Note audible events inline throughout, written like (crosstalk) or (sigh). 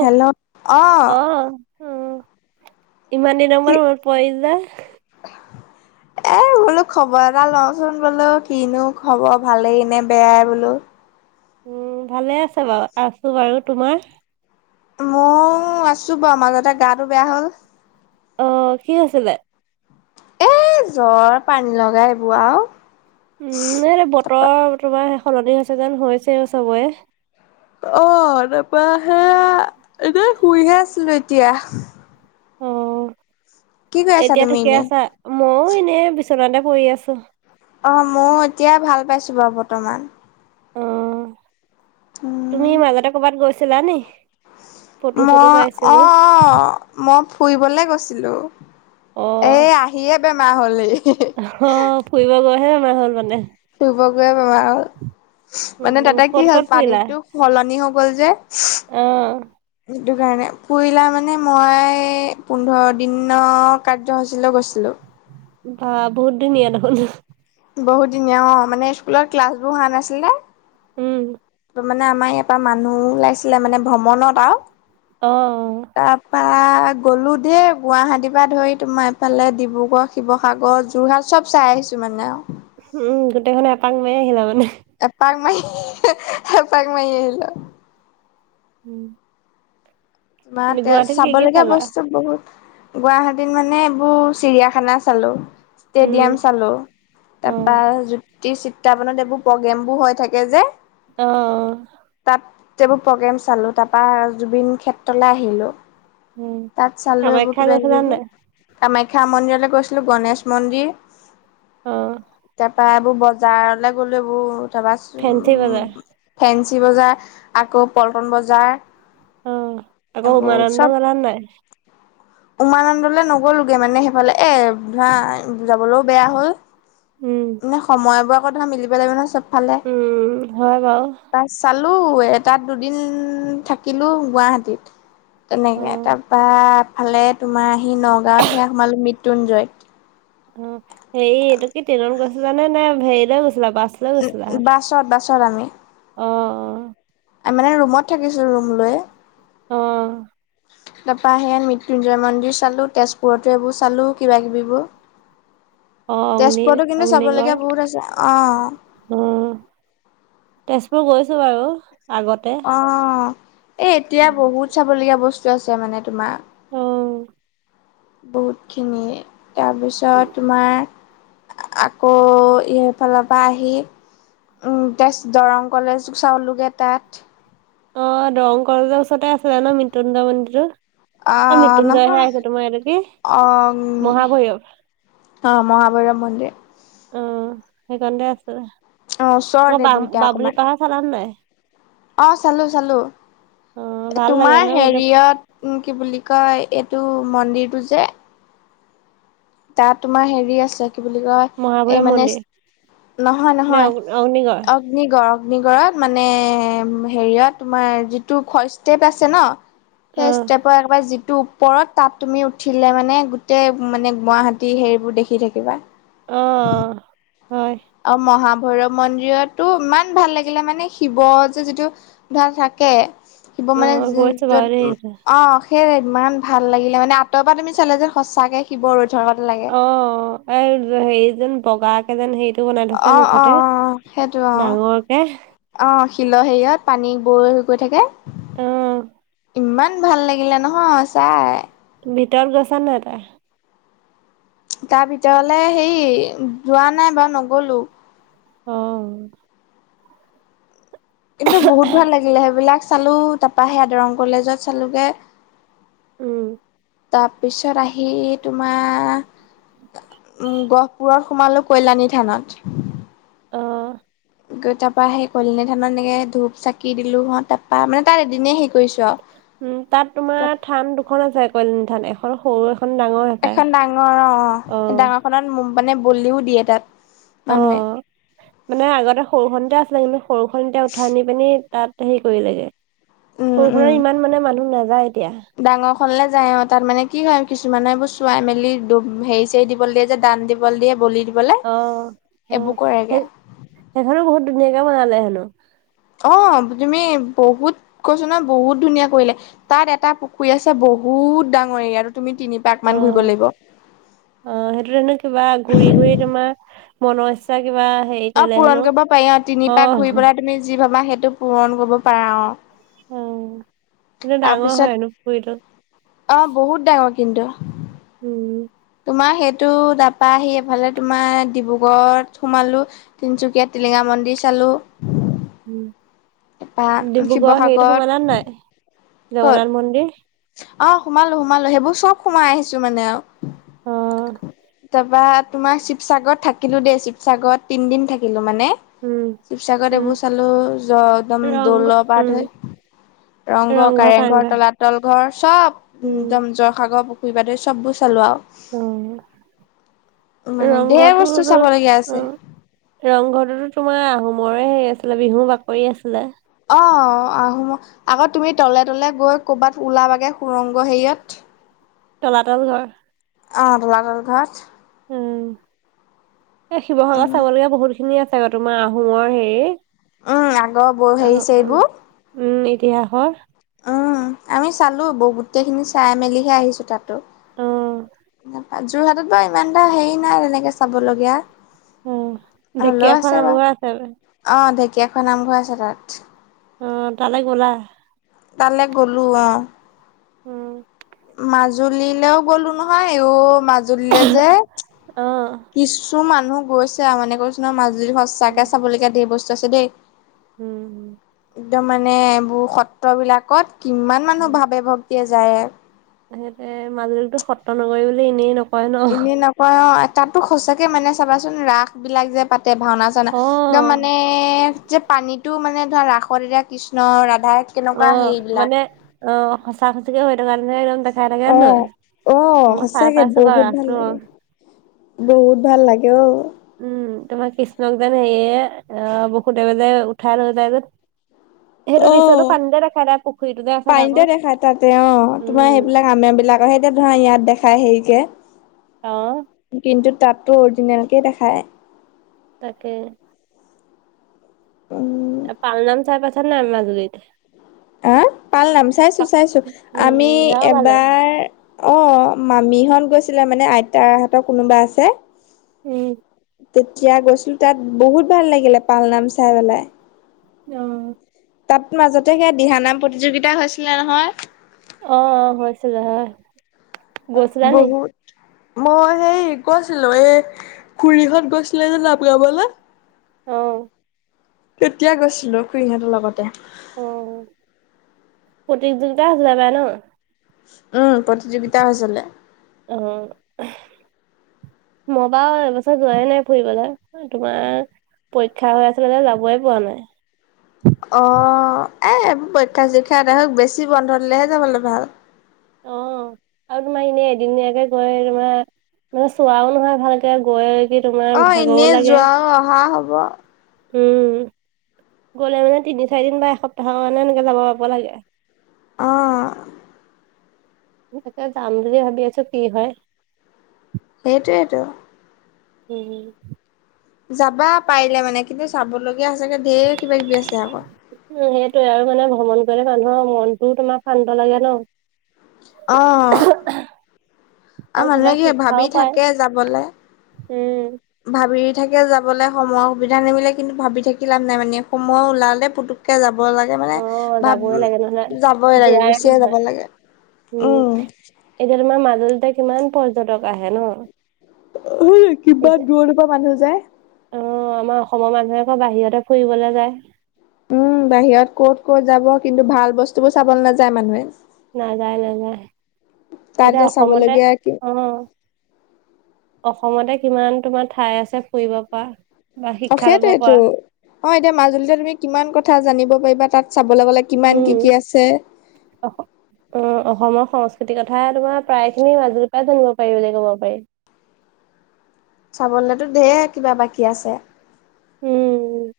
Hello, অ, উম ইমান দিনৰ কি মূৰত মনত পৰিল নে। (inaudible) এ বোলো খবৰ এটা লওঁচোন বোলো কিনো খবৰ ভালেই নে বেয়াই বোলো। উম ভালে আছে বাউ আছো বাৰু তোমাৰ। ময়ো আছো বাউ মাজতে গাটো বেয়া হ'ল। অ কি হৈছিলে। এ জ্বৰ পানী লগাই এইবোৰৰ আও, উম এই বতৰ তোমাৰ সেই সলনি হৈছে যেন হৈছে চবৰে। অ তাৰাপা হে এনেই শুইহে আছিলো এতিয়া। অ কি কৰি আছা এতিয়া তুমি ঠিকে এনে আছা মইও এনে বিশনাতে পৰি আছো। অ মোৰ এতিয়াই ভাল পাইছো বাউ বৰ্তমান। অ তুমি উম মাজতে কৰ'বাত গৈছিলা নি। ফটো চটো মই অ পাইছিলো অ মই ফুৰিবলৈ গৈছিলোঁ। অ আহিয়ে বেমাৰ হ'ল হি, অ ফুৰিব গৈহে বেমাৰ হ'ল মানে। ফুৰিব গৈয়ে বেমা হ'ল। মানে উম তাতে কি ক'ত হ'ল ক'ত ফুৰিলা পানীতটো সলনি হৈ গ'ল যে। অ সেইটো কাৰণে ফুৰিলা মানে মই পোন্ধৰ দিনৰ কাৰ্যসূচীলৈ গৈছিলোঁ। বা বহুত দিনীয়া দেখোঁন। বহুত দিনীয়া অ মানে স্কুলত ক্লাছ বোৰ হোৱা নাছিলে। উম, মানে আমাৰ ইয়াৰ পৰা মানুহ ওলাইছিলে মানে ভ্ৰমণত আও, অ অ, তাৰপা গ'লো দেই গুৱাহাটীৰ পা ধৰি তোমাৰ এইফালে ডিব্ৰুগড়, শিৱসাগৰ যোৰহাট চব চাই আহিছোঁ মানে আও, উম গোটেইখনে এপাক মাৰি আহিলা মানে। এপাক মাৰি হে এপাক মাৰি আহিলো। উম, তোমাৰ এয়া গুৱাহাটীত কি চাব কি লগীয়া চালা? বস্তু বহুত। গুৱাহাটীত মানে এইবোৰ চিৰিয়াখানা চালো। উম, ষ্টেডিয়াম চালো তাৰপা অ', যি চিত্ৰাৱনত এইবোৰ প্ৰগ্ৰেম বোৰ হৈ থাকে যে। অ অ, তাত এইবোৰ প্ৰগ্ৰেম চালো তাৰ পা জুবিন ক্ষেত্ৰলে আহিলো। উম, তাত চালো এইবো কামাখ্যা কিবা গৈছিলা কিবিবোৰ। নাই? কামাখ্যা মন্দিৰলৈ গৈছিলো গণেশ মন্দিৰ তা, অ', তা পৰা এইবোৰ বজাৰলৈ গ'লো এইবোৰ তাপা ফেঞ্চি বজাৰ চত, ফেঞ্চি বজাৰ আকৌ পল্টন বজাৰ। অ আকৌ এইবোৰ উমানন্দ চব গ'লা নাই। উমানন্দলৈ নগ'লোগৈ মানে সেইফালে এ ধৰা যাবলৈও বেয়া হ'ল। উম, মানে সময়বোৰক ধৰা মিলিব লাগিব নহয় চবফালে। উম, হয় বাৰু। প চালো এটাত দুদিন থাকিলো গুৱাহাটীত। তেনেকে অ', তাৰপা এফালে তোমাৰ আহি নগাঁৱত সেয়া সোমালো মৃত্যুঞ্জয়। অ হেৰি এইটো কি ট্ৰেইনত গৈছিলানে নে হেৰিলৈ গৈছিলা বাছ, লৈ গৈছিলা? উম বাছত বাছত আমি। অ মানে ৰুমত থাকিছো ৰুম লৈ। অ। তাৰ পৰা সেন মৃত্যুঞ্জয় মন্দিৰ চালো তেজপুৰতো এইবোৰ চালো কিবা কিবিবোৰ। অ', অগ্নি তেজপুৰতো কিন্তু চাবলগীয়া বহুত আছে অ। উম তেজপুৰ গৈছো বাৰু আগত। অ এ এতিয়া বহুত চাবলগীয়া বস্তু আছে মানে তোমাৰ। অ। বহুতখিনি তাৰপিছত তোমাৰ। আকৌ এইফালৰ পৰা আহি। তেজ দৰং কলেজ চাওলোগে তাত। অ দৰং কলেজৰ ওচৰতে আছিলে ন মৃত্যুঞ্জয় মন্দিৰতো। অ মৃত্যুঞ্জয়হে আহিছে তোমাৰ ইটো কি অ মহাভৈয়ৱ। অ মহাভৈৰৱ মন্দিৰ। উম সেইকণতে আছে অ আকৌ ওচৰতে বাম দুইটা বামুনী অকমান পাহাৰ চালা নে নাই। অ চালো চালো অ ভাল লাগে তোমাৰ ন গোটেই হেৰিয়ত। উম কি বুলি কয় এইটো মন্দিৰটো যে। তাত তোমাৰ হেৰি আছে কি বুলি কয়। এই মহাভৈৰৱ মানে মন্দিৰ নহয় নে নহয় অগ্নিগড় অ অগ্নিগড় অগ্নিগড়ত মানে হেৰিয়ত তোমাৰ যিটো খচতেপ আছে ন। অ সেই ষ্টেপৰ একবাৰ যিটো ওপৰত তাত তুমি উঠিলে মানে গোটেই মানে গুৱাহাটী হেৰিবোৰ দেখি থাকিবা অ হয় অ মহাভৈৰৱ মন্দিৰতো ইমান ভাল লাগিলে মানে শিৱ যে যিটো। ধাৰা থাকে শিৱ অ মানে গৈছো বাৰু দেই য'ত সেইটো। অ সে ইমান ভাল লাগিলে মানে আঁতৰ পৰা তুমি চালা যে সঁচাকে শিৱ ৰৈ থকা কতে লাগে। অ এই হেৰি যেন বগা। কে যেন হেৰিটো বনাই থৈছে অ অ অ মুখতে সেইটো অ ডাঙৰকে। অ শিলৰ হেৰিয়ত পানী বৈ গৈ থাকে। অ ইমান ভাল লাগিলে নহয় চাই ভিতৰত গৈছা নাই তই তাৰ ভিতৰলে সেই যোৱা নাই বাৰু নগলো অ কিন্তু বহুত ভাল লাগিলে সেইবিলাক চালো তাপা সেয়া দৰং কলেজত চালোগে উম তাৰপিছত আহি তোমাৰ উম গহপুৰত সোমালো কল্যাণী থানত অ গৈ তাপা সেই কল্যানী থানত এনেকৈ ধূপ চাকি দিলোঁ হত তাপা মানে তাত এদিনেই সেই কৰিছোঁ আও উম তাত তোমাৰ থান দুখন আছে কল্যানি থান এখন সৰু এখন ডাঙৰ হপায় এখন ডাঙৰ অ অ সেই ডাঙৰ খনত মানে বলিও দিয়ে তাত অ মানুহে মানে আগতে সৰুখনতে আছিলে কিন্তু সৰুখনতে উঠাই আনি পিনি তাত হেৰি কৰি লাগে উম উম সৰুখনত ইমান মানে মানুহ নাযায় এতিয়া ডাঙৰ খনলে যায় অ তাত মানে কি হয় কিছুমানে এইবোৰ চোৱাই মেলি হেৰি চৰি দিব লে দিয়ে যে দান দিব লে দিয়ে বলি দিবলে অ এইবোৰ সেই কৰেগে সেইখনো বহুত ধুনীয়াকে বনালে হেনো অ তুমি বহুত কৈছো নহয় বহুত ধুনীয়া কৰিলে। তাত এটা পুখুৰী আছে বহুত ডাঙৰ এৰিয়াটো তুমি তিনি পাক মান ঘুৰিব অ', লাগিব। অ সেইটো নো কিবা ঘুৰি ঘুৰি তোমা- মনৰ ইচ্ছা কিবা সেই অ পূৰণ কৰিব পাৰি অ তিনি পাক ঘূৰি পেলাই তুমি যি ভাবা সেইটো পূৰণ কৰিব পাৰা অ। অ কিন্তু ডাঙৰ তাৰপিছত হয় হেনো পুখুৰীটো। অ বহুত ডাঙৰ কিন্তু। উম। তোমাৰ সেইটো তাপা আহি এফালে তোমাৰ ডিব্ৰুগড়ত সোমালোঁ। তিনচুকীয়াত টিলিঙা মন্দিৰ চালো। তাৰপা উ ডিব্ৰুগড় হেৰিতো শিৱসাগৰত সোমালাত নাই ক'ত জগন্নাথ মন্দিৰ। অ সোমালো সোমালো সেইবোৰ চব সোমাই আহিছো মানে আও। অ। তাপা তোমাৰ শিৱসাগৰত থাকিলো দেই শিৱসাগৰত তিনদিন থাকিলো মানে। উম, শিৱসাগৰত উম, এইবোৰ চালো য একদম দৌল ৰংঘৰ পা উম, ধই। ৰংঘ কাৰেংঘৰ তলাতল ঘৰ চব উম, একদম জৰসাগৰ পুখুৰী বাদৰি চববোৰ চালো আও। অ', মানে ঢেৰ বস্তু ৰংঘৰটোত চাব লগীয়া আছে। উম, ৰংঘৰটোতো তোমাৰ আহোমৰে হেৰি আছিলে বিহু বাকৰি আছিলে। অ আহোম আগত তুমি তলে তলে গৈ কৰ'বাত ওলাবাগে সুৰংগ হেৰিয়ত। তলাতল ঘৰ। অ তলাতল ঘৰত। উম এ শিৱসাগৰত উম চাবলগীয়া বহুত খিনি আছে ক তোমাৰ আহোমৰ হেৰি। উম আগৰ ব হেৰি অ', ছেৰিবোৰ। অ'। উম ইতিহাসৰ উম আমি চালো ব গোটেইখিনি চাই মেলিহে আহিছো তাতো। অ', যোৰহাটত বাৰু ইমান এটা হেৰি নাই তেনেকে চাবলগীয়া। উম হ'লেও ঢেকীয়াখোৱা আছে নাম বাৰু। ঘৰ আছে। অ ঢেঁকীয়াখোৱা নামঘৰ আছে তাত। অ তালে গ'লা? তালে গ'লো অ। উম। মাজুলীলৈও গ'লো নহয় ইও মাজুলীলে যে অ। কিছু মানুহ গৈছে মানে কৈছো ন মাজুলী সচাকে উম, চাবলগীয়া ধেৰ বস্তু আছে দেই। উম। একদম মানে এইবোৰ সত্ৰ বিলাকত কিমান মানুহ ভাবে ভক্তিয়ে যায়। তেনেতে মাজুলীতো সত্ৰ নগৰী বুলি এনেই ন- নকয় এনে নকয় অ তাতো সঁচাকে মানে চাবাচোন ৰাসবিলাক যে পাতে ভাওনা চনা একদম মানে অ', যে পানীটো মানে ধৰা ৰাসদতা কৃষ্ণ-ৰাধা অ মানে অ সঁচা সচিকে হয় থকাৰ নিচিনাকে একদম দেখ- খাই থাগে অ হয় নয়, অ মই চাই সঁচাকে পাইছো বাৰু বহুত ভাল ৰাসটো। লাগে বহুত ভাল লাগে অ। উম তোমাৰ কৃষ্ণক যেন সেয়ে অ বসুদেৱ যে উঠাই লৈ যে। সেইটো অ, দৃশ্যটো পানীতে দেখা যায় পুখুৰীটো যে আছে পানীতে ডাঙৰ দেখাই তাতে অ তোমাৰ উম সেইবিলাক আমে বিলাক সেইতে ধৰা ইয়াত দেখাই হেৰিকে। অ। কিন্তু তাতো অৰিজিনেলকে দেখায়। তাকে। উম তা পা, আলনাম চাই পাইছা নাই মাজুলীত? আ! পাল নাম চাইছোঁ চাইছোঁ। উম আমি সেয়াও ভাল লাগে এবাৰ অ মামীহত গৈছিলে মানে আইতাৰ হতৰ কোনোবা আছে। উম। তেতিয়া গৈছিলো তাত বহুত ভাল লাগিলে পালনাম চাই পেলায়। অঁ। তাত মাজতে সে দিহানাম প্ৰতিযোগিতা হৈছিলে নহয়? অঁ অঁ হৈছিলে হয়। গৈছিলা নি বহুত মই সেই গৈছিলো এই খুৰীহত গৈছিলে যে জাপ গাবলে অঁ। তেতিয়া গৈছিলো খুৰীহঁতৰ লগতে। অ, প্ৰতিযোগিতা যাবা ন? উম প্ৰতিযোগিতা হৈছিলে। অঁ। মই বাৰু এবছৰ যোৱাই নাই ফুৰিবলে তোমাৰ পৰীক্ষা হৈ আছিলে যে যাবই পোৱা নাই। অঁ এ পৰীক্ষা - চৰীক্ষা এটা হক বেছি বন্ধ দিলেহে যাবলৈ ভাল। অ উ (inaudible) আৰু তোমাৰ এনেই এদিনীয়াকে গৈ তোমাৰ মানে চোৱাও নহয় ভালকে গৈ যি অ তোমাৰ ভাগৰও এনেই লাগে। যোৱাও অহা হ'ব উম, গ'লে মানে তিনি - চাৰিদিন বা এসপ্তাহৰ কাৰণে এনেকে যাব পাব লাগে। অঁহ। তাকে যাম বুলি ভাবি আছো কি হয়। সেইটোৱেইেতো। হুম। যাবা পাৰিলে মানে কিন্তু চাবলগীয়া হৈছে চাগে ধেৰ কিবা - কিবি আছে আকৌ। উম সেইটোয়ে আৰু মানে ভ্ৰমণ কৰিলে মানুহৰ মনটোও তোমাৰ শান্ত লাগে ন? অ আৰু আৰু কিবা মানুহে কি শিক্ষাও ভাবি পায় থাকে যাবলে উম। ভাবি থাকে যাবলে, সময়ৰ সুবিধা নিমিলে কিন্তু ভাবি থাকি লাভ নাই মানে সময় ওলালে পুতু কে যাব লা তে মানে অ ভাব যাবই লাগে নহলে যাবই লাগে, যোৱাই গুচিয়ে যাব নহয় লাগে উম। এতিয়া তোমাৰ মাজুলীতে কিমান পৰ্যটক আহে ন? কিমান এতিয়া দূৰৰ পৰা মানুহ যায়। অ আমাৰ অসমৰ মানুহে আকৌ বাহিৰতে ফুৰিবলৈ যায়। উম বাহিৰত ক'ত ক'ত যাব কিন্তু ভাল বস্তু বোৰ চাবলৈ নাযায় মানুহে। নাযায় নাযায় তাত এতিয়া অসমতে চাবলগীয়া কি অঁ। অসমতে কিমান তোমাৰ ঠাই আছে ফুৰিব পৰা। বা অঁ শিক্ষা ল'ব সেইটোইটো। পৰা অ এতিয়া মাজুলীতে তুমি কিমান কথা জানিব পাৰিবা তাত চাবলৈ গলে কিমান কি কি আছে। অঁহ। অঁ অসমৰ সংস্কৃতিৰ কথাই তোমাৰ প্ৰায় খিনি মাজুলীৰ পৰা জানিব পাৰি বুলি কব পাৰি। চাবলেতো ধঢেৰ কিবা বাকী আছে। উ'ম।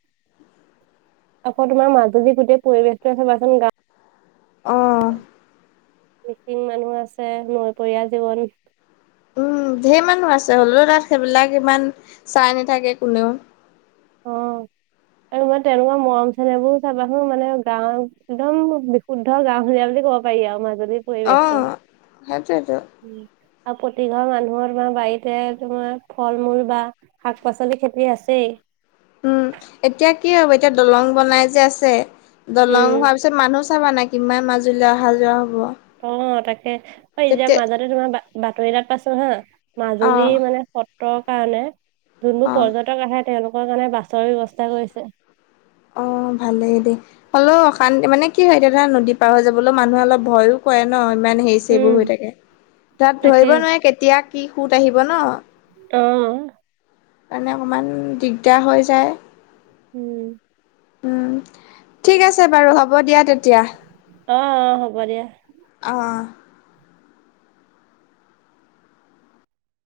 আকৌ তোমাৰ মাজুল যদি গোটেই পৰিবেশতটো আছে চাবাচোন গাঁৱ অঁহ। মিচিং মানুহ আছে নৈপৰীয়া জীৱন। উম ধেৰ মানুহ আছে হলেও তাত সেইবিলাক ইমান চাই নাথাকে কোনেও। অঁ আৰু মই তেনেকুৱা মৰম চেনেহবোৰ চাবাচোন মানে গাঁৱত একদম শুদ্ধ গাওহূলীয়া বুলি ক'ব পাৰি আৰু মাজুলীৰ অ পৰিৱেশটো। সেইটোৱেইটো আৰু প্ৰতি ঘৰ মানুহৰ বা বাৰীতে তোমাৰ ফল মূল বা শাক পাচলি খেতি আছেই। উম এতিয়া কি হ'ব এতিয়া দলং বনাই যে আছে দলং উম হোৱাৰ পিছত মানুহ চাবা না কিমান মাজুলীলে অহা যোৱা হ'ব। অ তাকে ঐ এতিয়া তেতিয়া মাজতে তোমাৰ বা বাতৰি এটাত পাইছো হা অ মাজুলী মানে সত্ৰৰ কাৰণে যোনবোৰ অ পৰ্যটক আহে তেওঁলোক ৰ কাৰণে বাছৰ ব্যৱস্থা কৰিছে। অ ভালে দেই হলেও অশান্তি মানে কি হয় এতিয়া ধৰা নদী পাৰ হৈ যাবলৈও মানুহে অলপ ভয়ো কৰে ন ইমান হেৰি চেইবোৰ হৈ উম থাকে তাত তাকে ধৰিব নোৱাৰে কে তিয়া কি সুঁত আহিব ন। অ সেকাৰণে অকণমান দিগদাৰ হৈ যায়। উম। উম ঠিক আছে বাৰু হ'ব দিয়া তেতিয়া অ হ'ব দিয়া। অহ অ